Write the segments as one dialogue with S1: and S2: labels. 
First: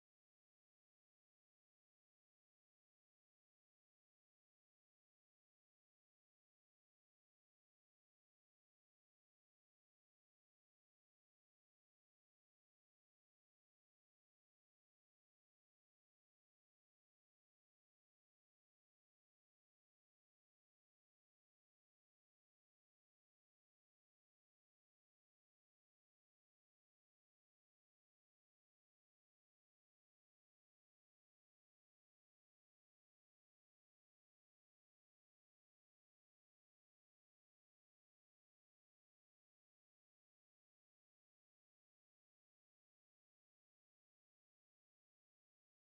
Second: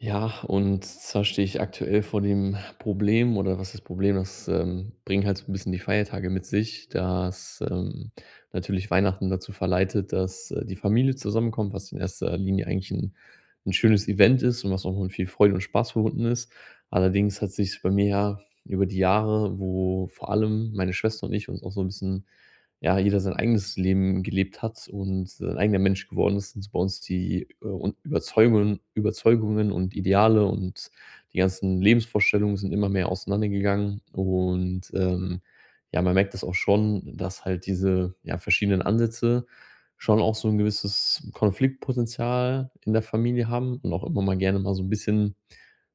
S1: Ja, und zwar stehe ich aktuell vor dem Problem oder was ist das Problem, das, bringen halt so ein bisschen die Feiertage mit sich, dass, natürlich Weihnachten dazu verleitet, dass, die Familie zusammenkommt, was in erster Linie eigentlich ein schönes Event ist und was auch mit viel Freude und Spaß verbunden ist. Allerdings hat sich bei mir ja über die Jahre, wo vor allem meine Schwester und ich uns auch so ein bisschen ja, jeder sein eigenes Leben gelebt hat und sein eigener Mensch geworden ist, sind so bei uns die, un Überzeugungen Überzeugungen und Ideale und die ganzen Lebensvorstellungen sind immer mehr auseinandergegangen. Und, ja, man merkt das auch schon, dass halt diese, ja, verschiedenen Ansätze schon auch so ein gewisses Konfliktpotenzial in der Familie haben und auch immer mal gerne mal so ein bisschen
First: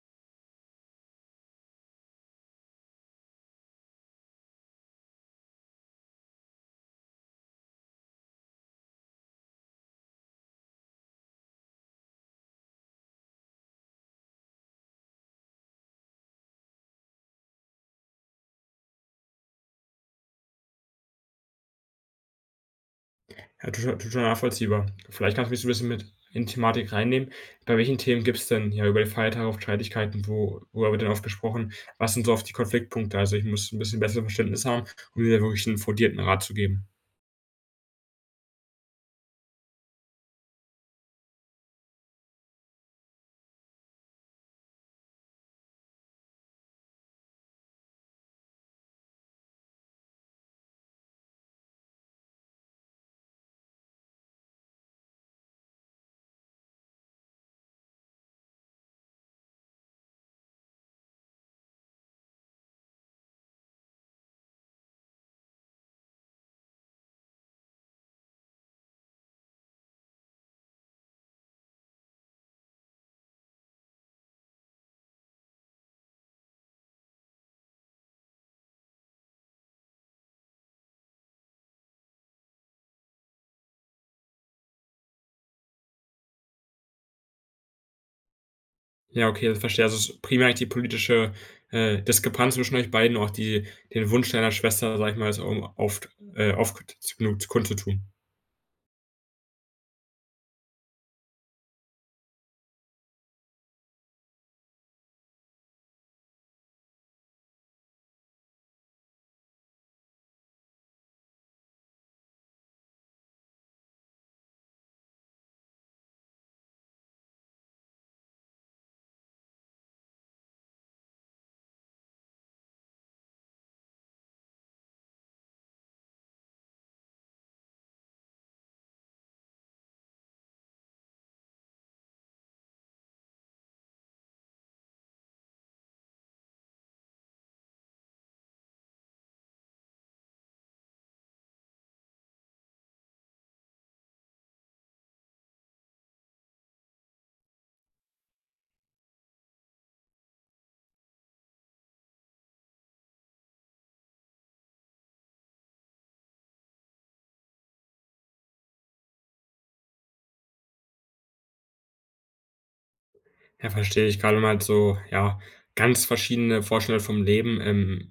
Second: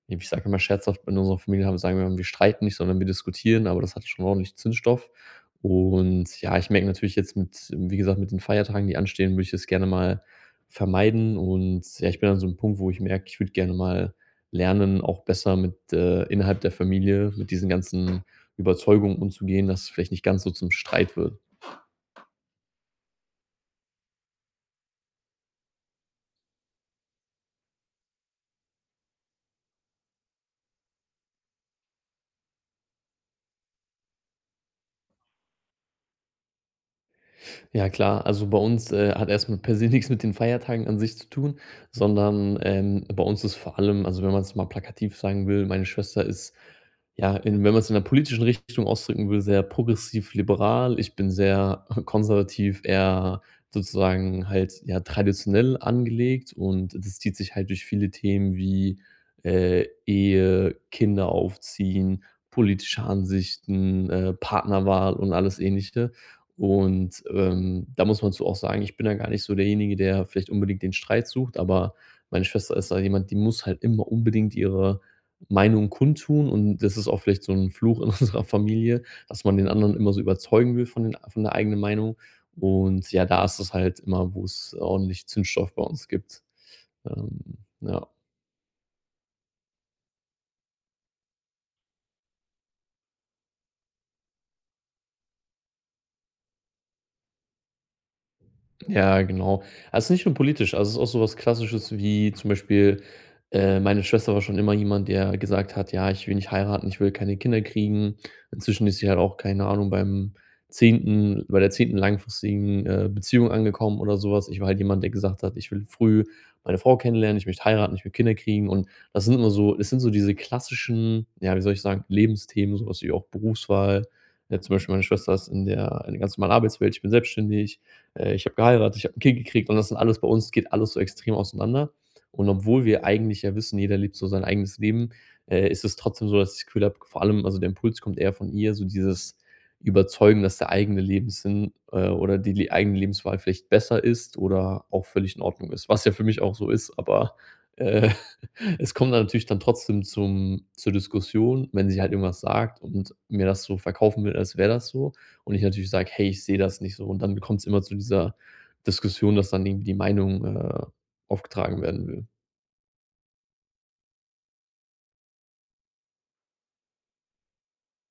S1: ich sage immer scherzhaft, in unserer Familie haben sagen wir immer, wir streiten nicht, sondern wir diskutieren, aber das hat schon ordentlich Zündstoff. Und ja, ich merke natürlich jetzt mit wie gesagt, mit den Feiertagen, die anstehen, würde ich das gerne mal vermeiden. Und ja, ich bin an so einem Punkt, wo ich merke, ich würde gerne mal lernen, auch besser innerhalb der Familie mit diesen ganzen Überzeugungen umzugehen, dass es vielleicht nicht ganz so zum Streit wird.
S2: Ja, total nachvollziehbar. Vielleicht kannst du mich so ein bisschen mit in die Thematik reinnehmen. Bei welchen Themen gibt's denn ja über die Feiertage oft Streitigkeiten? Wo worüber wird denn oft gesprochen? Was sind so oft die Konfliktpunkte? Also, ich muss ein bisschen besseres Verständnis haben, um dir da wirklich einen fundierten Rat zu geben.
S1: Ja klar, also bei uns, hat erstmal per se nix mit den Feiertagen an sich zu tun, sondern, bei uns ist vor allem also wenn man es mal plakativ sagen will, meine Schwester ist, ja, in wenn man es in der politischen Richtung ausdrücken will, sehr progressiv-liberal. Ich bin sehr konservativ, eher sozusagen halt, ja, traditionell angelegt und das zieht sich halt durch viele Themen wie, Ehe, Kinder aufziehen, politische Ansichten, Partnerwahl und alles Ähnliche. Und, da muss man zu auch sagen, ich bin da gar nicht so derjenige, der vielleicht unbedingt den Streit sucht, aber meine Schwester ist da jemand, die muss halt immer unbedingt ihre Meinung kundtun und das ist auch vielleicht so ein Fluch in unserer Familie, dass man den anderen immer so überzeugen will von den von der eigenen Meinung. Und ja, da ist es halt immer, wo es ordentlich Zündstoff bei uns gibt. Ähm, ja.
S2: Ja, okay, das verstehe. Also, es ist primär eigentlich die politische, Diskrepanz zwischen euch beiden, auch die den Wunsch deiner Schwester, sag ich mal, es au oft, oft genug kundzutun.
S1: Ja, genau. Also es ist nicht nur politisch, also es ist auch sowas Klassisches wie zum Beispiel, meine Schwester war schon immer jemand, der gesagt hat: „Ja, ich will nicht heiraten, ich will keine Kinder kriegen.“ Inzwischen ist sie halt auch, keine Ahnung, bei der zehnten langfristigen, Beziehung angekommen oder sowas. Ich war halt jemand, der gesagt hat: „Ich will früh meine Frau kennenlernen, ich möchte heiraten, ich will Kinder kriegen.“ Und das sind immer so es sind so diese klassischen, ja, wie soll ich sagen, Lebensthemen, sowas wie auch Berufswahl. Zum Beispiel meine Schwester ist in der ganz normalen Arbeitswelt, ich bin selbstständig. Ich habe geheiratet, ich habe 'n Kind gekriegt und das sind alles bei uns geht alles so extrem auseinander. Und obwohl wir eigentlich ja wissen, jeder lebt so sein eigenes Leben, ist es trotzdem so, dass ich das Gefühl habe, vor allem also, der Impuls kommt eher von ihr, so dieses Überzeugen, dass der eigene Lebenssinn, oder die le eigene Lebenswahl vielleicht besser ist oder auch völlig in Ordnung ist, was ja für mich auch so ist, aber, äh, es kommt dann natürlich dann trotzdem zum zur Diskussion, wenn sie halt irgendwas sagt und mir das so verkaufen will, als wäre das so und ich natürlich sage: „Hey, ich sehe das nicht so.“ Und dann kommt es immer zu dieser Diskussion, dass dann irgendwie die Meinung, aufgetragen werden will.
S2: Ja, verstehe ich. Gerade wenn man halt so, ja, ganz verschiedene Vorstellungen vom Leben,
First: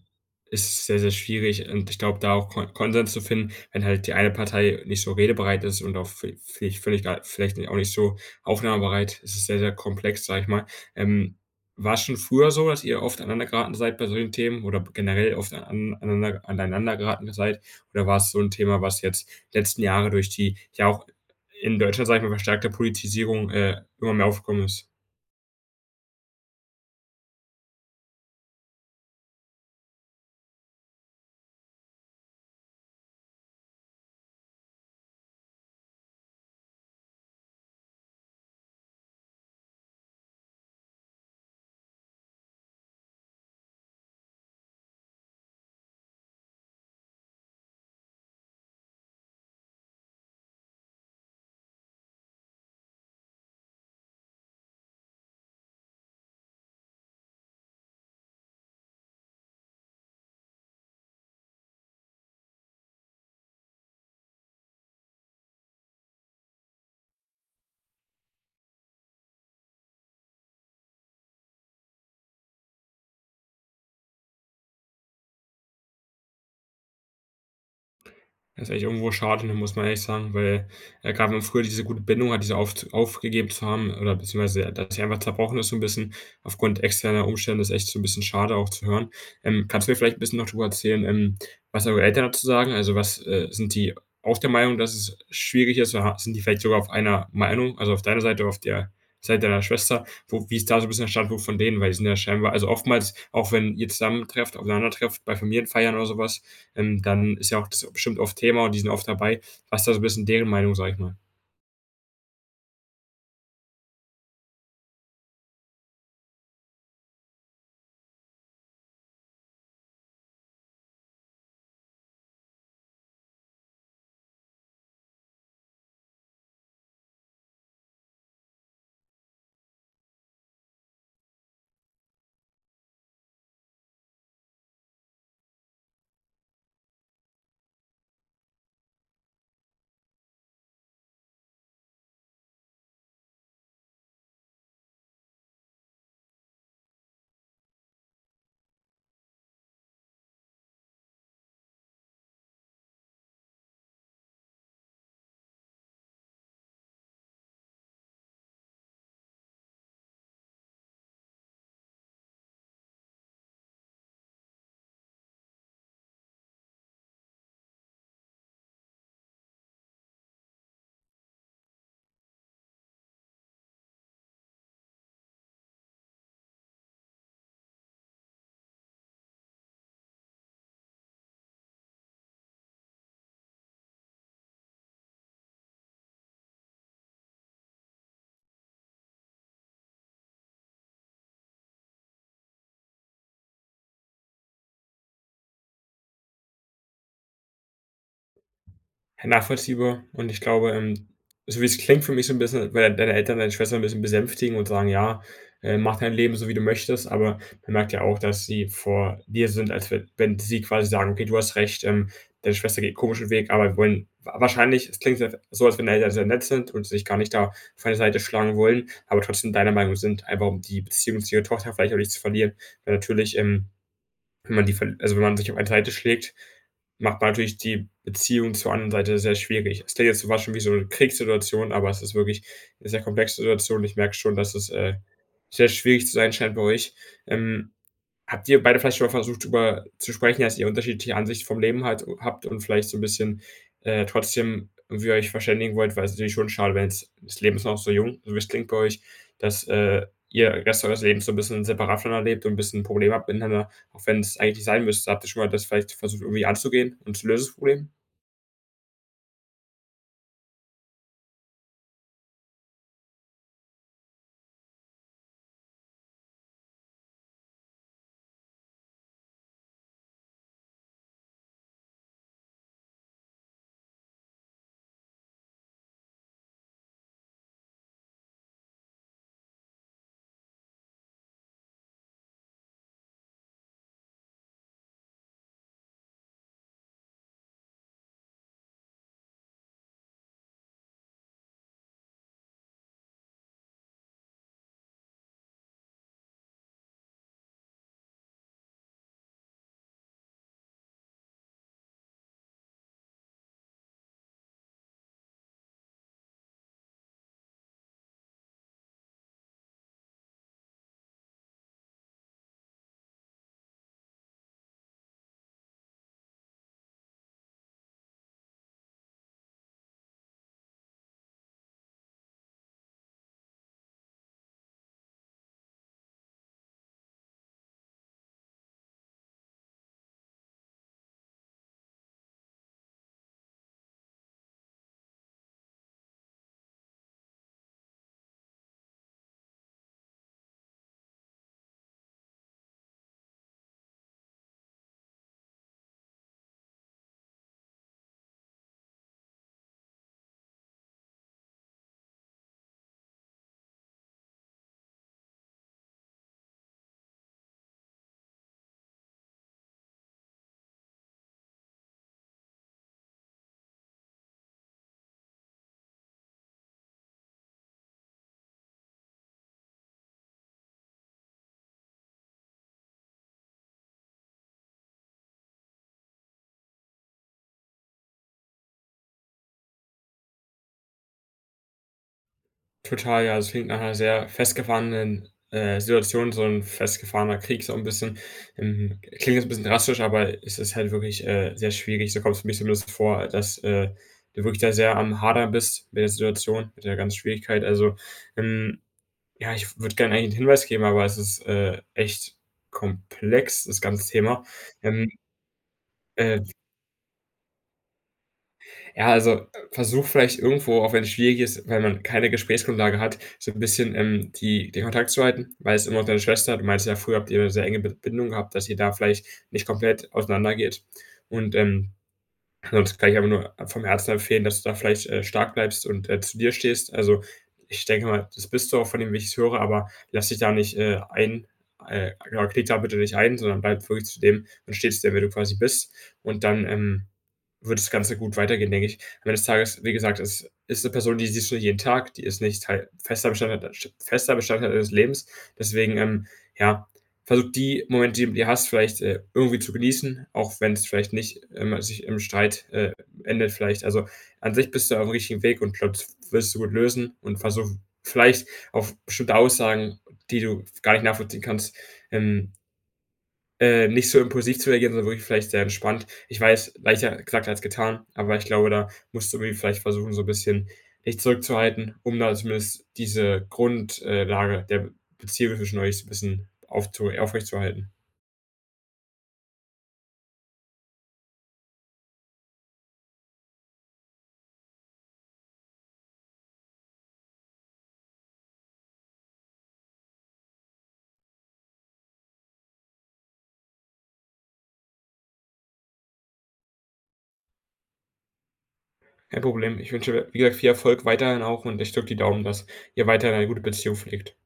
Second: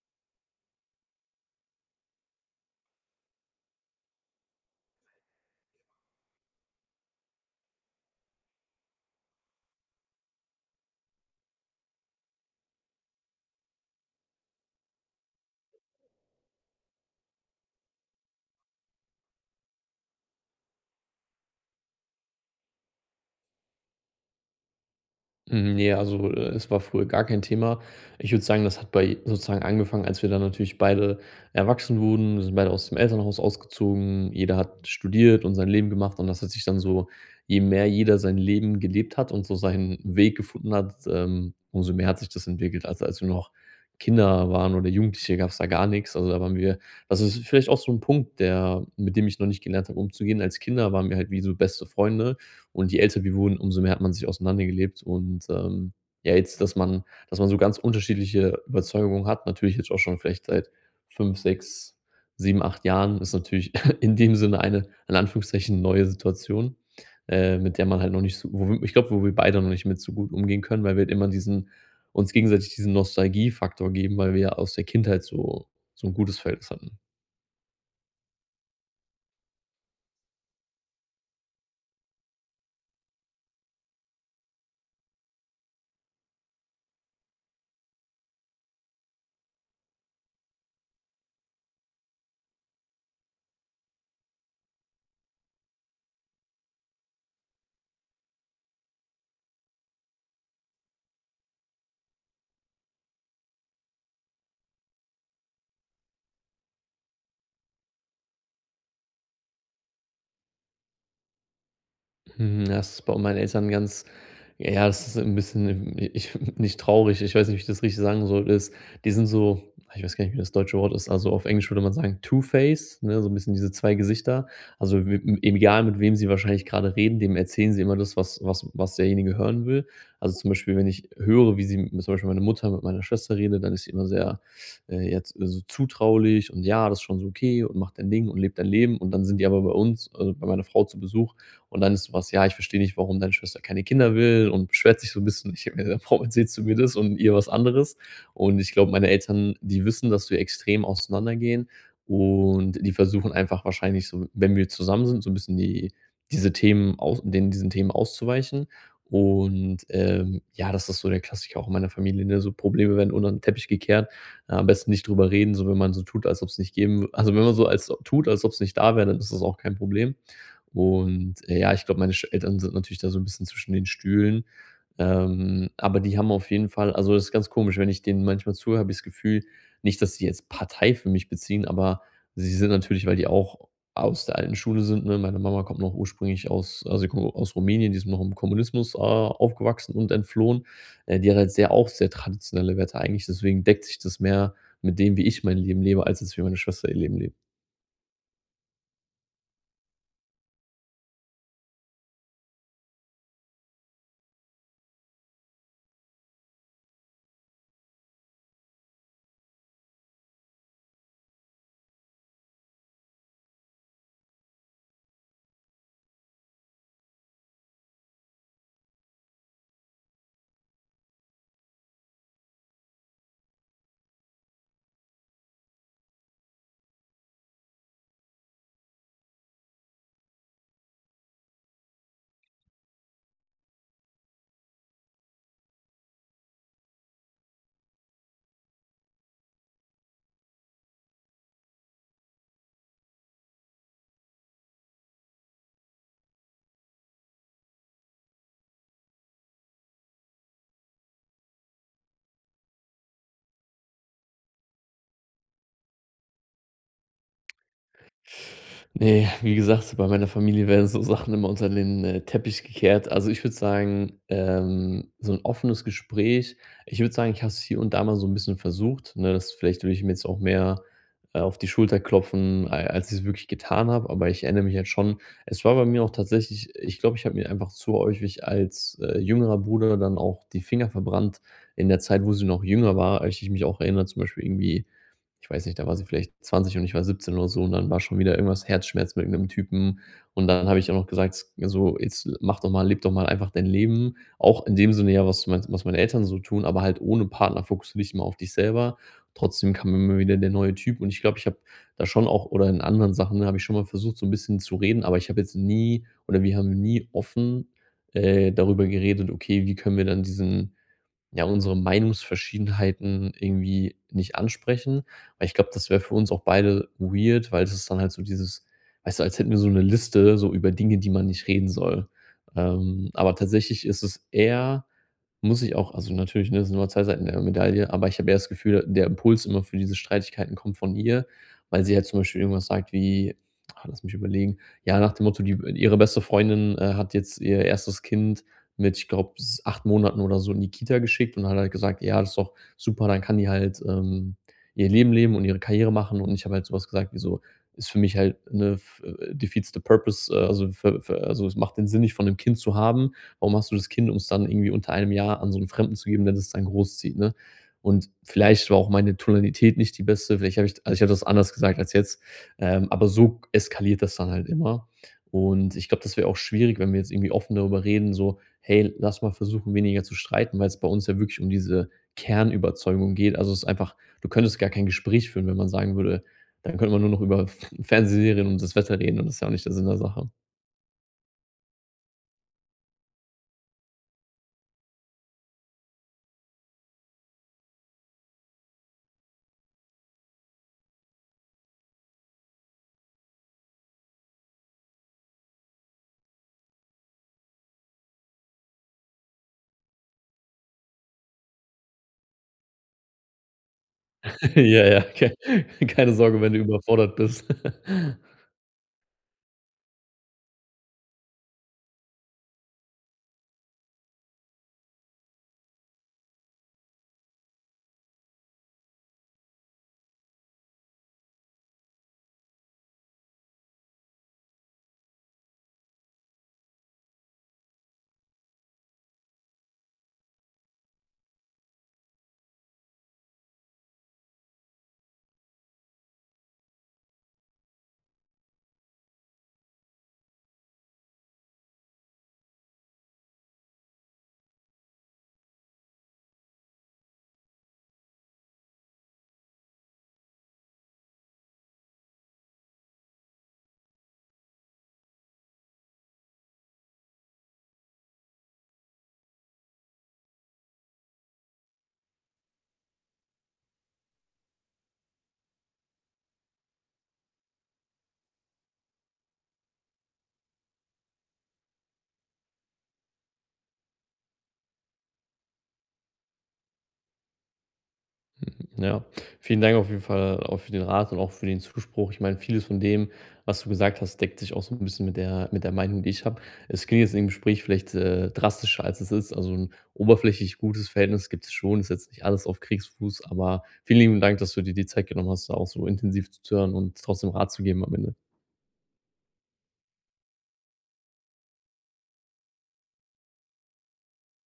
S2: ist sehr, sehr schwierig und ich glaube, da auch Kon Konsens zu finden, wenn halt die eine Partei nicht so redebereit ist und auch vi vielleicht völlig gar vielleicht auch nicht so aufnahmebereit. Es ist es sehr, sehr komplex, sage ich mal. Ähm, war es schon früher so, dass ihr oft aneinander geraten seid bei solchen Themen oder generell oft an aneinander geraten seid? Oder war es so ein Thema, was jetzt letzten Jahre durch die ja auch in Deutschland, sage ich mal, verstärkte Politisierung, immer mehr aufgekommen ist?
S1: Hm, ne, also, es war früher gar kein Thema. Ich würde sagen, das hat bei sozusagen angefangen, als wir dann natürlich beide erwachsen wurden. Wir sind beide aus dem Elternhaus ausgezogen. Jeder hat studiert und sein Leben gemacht und das hat sich dann so je mehr jeder sein Leben gelebt hat und so seinen Weg gefunden hat, umso mehr hat sich das entwickelt. Also, als wir noch Kinder waren oder Jugendliche, gab es da gar nichts. Also, da waren wir das ist vielleicht auch so ein Punkt, der mit dem ich noch nicht gelernt habe, umzugehen. Als Kinder waren wir halt wie so beste Freunde. Und je älter wir wurden, umso mehr hat man sich auseinandergelebt und, ja, jetzt, dass man so ganz unterschiedliche Überzeugungen hat, natürlich jetzt auch schon vielleicht seit 5, 6, 7, 8 Jahren, ist natürlich in dem Sinne eine in Anführungszeichen neue Situation, mit der man halt noch nicht so wo wir ich glaube, wo wir beide noch nicht mit so gut umgehen können, weil wir halt immer diesen uns gegenseitig diesen Nostalgiefaktor geben, weil wir ja aus der Kindheit so so ein gutes Verhältnis hatten.
S2: Das ist eigentlich irgendwo schade, ne, muss man ehrlich sagen, weil, grad wenn man früher diese gute Bindung hat, diese aufz aufgegeben zu haben oder beziehungsweise, ja, dass sie einfach zerbrochen ist so ein bisschen aufgrund externer Umstände, ist echt so ein bisschen schade auch zu hören. Kannst du mir vielleicht ein bisschen noch darüber erzählen, was eure Eltern dazu sagen? Also, was, sind die auch der Meinung, dass es schwierig ist oder sind die vielleicht sogar auf einer Meinung, also auf deiner Seite, auf der Seite deiner Schwester? Wo wie ist da so ein bisschen der Standpunkt von denen? Weil die sind ja scheinbar also oftmals, auch wenn ihr zusammentrefft aufeinandertrefft bei Familienfeiern oder sowas dann ist ja auch das bestimmt oft Thema und die sind oft dabei. Was da so ein bisschen deren Meinung, sage ich mal.
S1: Hm, ja, das ist bei meinen Eltern ganz ja, ja, das ist ein bisschen ich nicht traurig, ich weiß nicht, wie ich das richtig sagen soll, ist die sind so ich weiß gar nicht, wie das deutsche Wort ist, also, auf Englisch würde man sagen Two-Face, ne, so ein bisschen diese 2 Gesichter. Also, w egal, mit wem sie wahrscheinlich gerade reden, dem erzählen sie immer das, was derjenige hören will. Also, zum Beispiel, wenn ich höre, wie sie m zum Beispiel meine Mutter mit meiner Schwester redet, dann ist sie immer sehr, jetzt so zutraulich und: „Ja, das ist schon so okay und macht dein Ding und lebt dein Leben.“ Und dann sind die aber bei uns, also, bei meiner Frau zu Besuch und dann ist sowas, ja, ich verstehe nicht, warum deine Schwester keine Kinder will und beschwert sich so ein bisschen. Ich denke mir: gedacht, „Warum erzählst du mir das und ihr was anderes?“ Und ich glaube, meine Eltern, die wissen, dass wir extrem auseinandergehen und die versuchen einfach wahrscheinlich so, wenn wir zusammen sind, so ein bisschen die diesen Themen auszuweichen. Und, ja, das ist so der Klassiker auch in meiner Familie, ne? So Probleme werden unter den Teppich gekehrt. Am besten nicht drüber reden, so wenn man so tut, als ob es nicht geben also, wenn man so als tut, als ob es nicht da wäre, dann ist das auch kein Problem. Und, ja, ich glaube, meine Sch Eltern sind natürlich da so ein bisschen zwischen den Stühlen, aber die haben auf jeden Fall also, das ist ganz komisch, wenn ich denen manchmal zuhöre, habe ich das Gefühl, nicht, dass sie jetzt Partei für mich beziehen, aber sie sind natürlich, weil die auch aus der alten Schule sind, ne? Meine Mama kommt noch ursprünglich aus also, sie kommt aus Rumänien, die ist noch im Kommunismus, aufgewachsen und entflohen. Die hat halt sehr auch sehr traditionelle Werte eigentlich, deswegen deckt sich das mehr mit dem, wie ich mein Leben lebe, als es wie meine Schwester ihr Leben lebt.
S2: Nachvollziehbar und ich glaube, so wie es klingt für mich so ein bisschen, als deine Eltern deine Schwester ein bisschen besänftigen und sagen: „Ja, mach dein Leben so, wie du möchtest.“ Aber man merkt ja auch, dass sie vor dir sind, als wenn sie quasi sagen: „Okay, du hast recht, deine Schwester geht 'n komischen Weg“, aber wir wollen wa wahrscheinlich es klingt so, als wenn deine Eltern sehr nett sind und sich gar nicht da von der Seite schlagen wollen, aber trotzdem deiner Meinung sind, einfach um die Beziehung zu ihrer Tochter vielleicht auch nicht zu verlieren. Weil natürlich, wenn man die verl also, wenn man sich auf eine Seite schlägt, macht man natürlich die Beziehung zur anderen Seite sehr schwierig. Es klingt jetzt zum schon wie so eine Kriegssituation, aber es ist wirklich eine sehr komplexe Situation. Ich merke schon, dass es, sehr schwierig zu sein scheint bei euch. Ähm, Habt ihr beide vielleicht schon mal versucht, drüber zu sprechen, dass ihr unterschiedliche Ansichten vom Leben halt habt und vielleicht so ein bisschen, trotzdem irgendwie euch verständigen wollt? Weil es ist natürlich schon schade, wenn jetzt das Leben ist noch so jung, so wie es klingt bei euch, dass, ihr den Rest eures Lebens so ein bisschen separat voneinander lebt und ein bisschen Probleme habt miteinander, auch wenn es eigentlich nicht sein müsste. Habt ihr schon mal das vielleicht versucht, irgendwie anzugehen und zu lösen, das Problem?
S1: Ne, wie gesagt, bei meiner Familie werden so Sachen immer unter den, Teppich gekehrt. Also, ich würde sagen, so ein offenes Gespräch ich würde sagen, ich habe es hier und da mal so ein bisschen versucht, ne? Das vielleicht würde ich mir jetzt auch mehr, auf die Schulter klopfen, a als ich es wirklich getan habe, aber ich erinnere mich jetzt schon es war bei mir auch tatsächlich ich glaube, ich habe mir einfach zu häufig als, jüngerer Bruder dann auch die Finger verbrannt in der Zeit, wo sie noch jünger war, als ich mich auch erinnere, zum Beispiel irgendwie ich weiß nicht, da war sie vielleicht 20 und ich war 17 oder so und dann war schon wieder irgendwas Herzschmerz mit irgendeinem Typen. Und dann habe ich auch noch gesagt, so: „Jetzt mach doch mal lebe doch mal einfach dein Leben.“ Auch in dem Sinne ja, was meine Eltern so tun, aber halt ohne Partner fokussiere dich mal auf dich selber. Trotzdem kam immer wieder der neue Typ und ich glaube, ich habe da schon auch oder in anderen Sachen ne, habe ich schon mal versucht, so ein bisschen zu reden, aber ich habe jetzt nie oder wir haben nie offen, darüber geredet: „Okay, wie können wir dann diesen ja, unsere Meinungsverschiedenheiten irgendwie nicht ansprechen. Weil ich glaube, das wäre für uns auch beide weird, weil es ist dann halt so dieses, weißt du, als hätten wir so eine Liste so über Dinge, die man nicht reden soll. Aber tatsächlich ist es eher muss ich auch also natürlich, ne, das sind nur 2 Seiten der Medaille, aber ich habe eher das Gefühl, der Impuls immer für diese Streitigkeiten kommt von ihr, weil sie halt zum Beispiel irgendwas sagt wie, ah, lass mich überlegen, ja, nach dem Motto, die ihre beste Freundin, hat jetzt ihr erstes Kind mit, ich glaube, 8 Monaten oder so in die Kita geschickt und hat halt gesagt, ja, das ist doch super, dann kann die halt ihr Leben leben und ihre Karriere machen. Und ich habe halt sowas gesagt, wie so, ist für mich halt eine defeats the purpose, also, also es macht den Sinn nicht von einem Kind zu haben. Warum hast du das Kind, um es dann irgendwie unter einem Jahr an so einen Fremden zu geben, der das dann großzieht, ne? Und vielleicht war auch meine Tonalität nicht die beste, vielleicht habe ich, also ich habe das anders gesagt als jetzt, aber so eskaliert das dann halt immer. Und ich glaube, das wäre auch schwierig, wenn wir jetzt irgendwie offen darüber reden, so, hey, lass mal versuchen, weniger zu streiten, weil es bei uns ja wirklich um diese Kernüberzeugung geht. Also, es ist einfach du könntest gar kein Gespräch führen, wenn man sagen würde dann könnte man nur noch über F Fernsehserien und das Wetter reden und das ist ja auch nicht der Sinn der Sache.
S2: Total, ja, es klingt nach 'ner sehr festgefahrenen, Situation, so ein festgefahrener Krieg so ein bisschen. Klingt jetzt ein bisschen drastisch, aber es ist halt wirklich, sehr schwierig. So kommt's mir zumindest vor, dass, du wirklich da sehr am Hadern bist mit der Situation, mit der ganzen Schwierigkeit. Also, ähm, ja, ich würde gerne eigentlich einen Hinweis geben, aber es ist, echt komplex, das ganze Thema.
S1: Ja,
S2: Ähm,
S1: keine
S2: äh
S1: Sorge, wenn du überfordert bist.
S2: Ja, also, versuch vielleicht irgendwo, auch wenn es schwierig ist, weil man keine Gesprächsgrundlage hat, so ein bisschen, die den Kontakt zu halten, weil es immer noch deine Schwester du meintest ja, früher habt ihr 'ne sehr enge Bi Bindung gehabt, dass ihr da vielleicht nicht komplett auseinandergeht und, sonst kann ich aber nur vom Herzen empfehlen, dass du da vielleicht, stark bleibst und, zu dir stehst. Also, ich denke mal, das bist du auch von dem, wie ich's höre, aber lass dich da nicht, ein genau, knick da bitte nicht ein, sondern bleib wirklich zu dem und stehst zu dem, wer du quasi bist. Und dann, wird das Ganze gut weitergehen, denke ich. Am Ende des Tages, wie gesagt, es ist eine Person, die siehst du nicht jeden Tag, die ist nicht Teil fester Bestandteil deines Lebens. Deswegen, ja, versucht die Momente, die ihr hast, vielleicht, irgendwie zu genießen, auch wenn es vielleicht nicht immer sich im Streit, endet vielleicht. Also, an sich bist du auf dem richtigen Weg und glaube, das wirst du gut lösen und versuch vielleicht auf bestimmte Aussagen, die du gar nicht nachvollziehen kannst, ähm, nicht so impulsiv zu reagieren, sondern wirklich vielleicht sehr entspannt. Ich weiß, leichter gesagt als getan, aber ich glaube, da musst du irgendwie vielleicht versuchen, so ein bisschen dich zurückzuhalten, um da zumindest diese Grundlage der Beziehung zwischen euch so ein bisschen aufzu aufrechtzuerhalten.
S1: Ja, vielen Dank auf jeden Fall auch für den Rat und auch für den Zuspruch. Ich meine, vieles von dem, was du gesagt hast, deckt sich auch so ein bisschen mit der Meinung, die ich habe. Es klingt jetzt im Gespräch vielleicht, drastischer, als es ist. Also, ein oberflächlich gutes Verhältnis gibt es schon, ist jetzt nicht alles auf Kriegsfuß, aber vielen lieben Dank, dass du dir die Zeit genommen hast, da auch so intensiv zu hören und trotzdem Rat zu geben am Ende.
S2: Kein Problem. Ich wünsche, wie gesagt, viel Erfolg weiterhin auch und ich drücke die Daumen, dass ihr weiterhin eine gute Beziehung pflegt.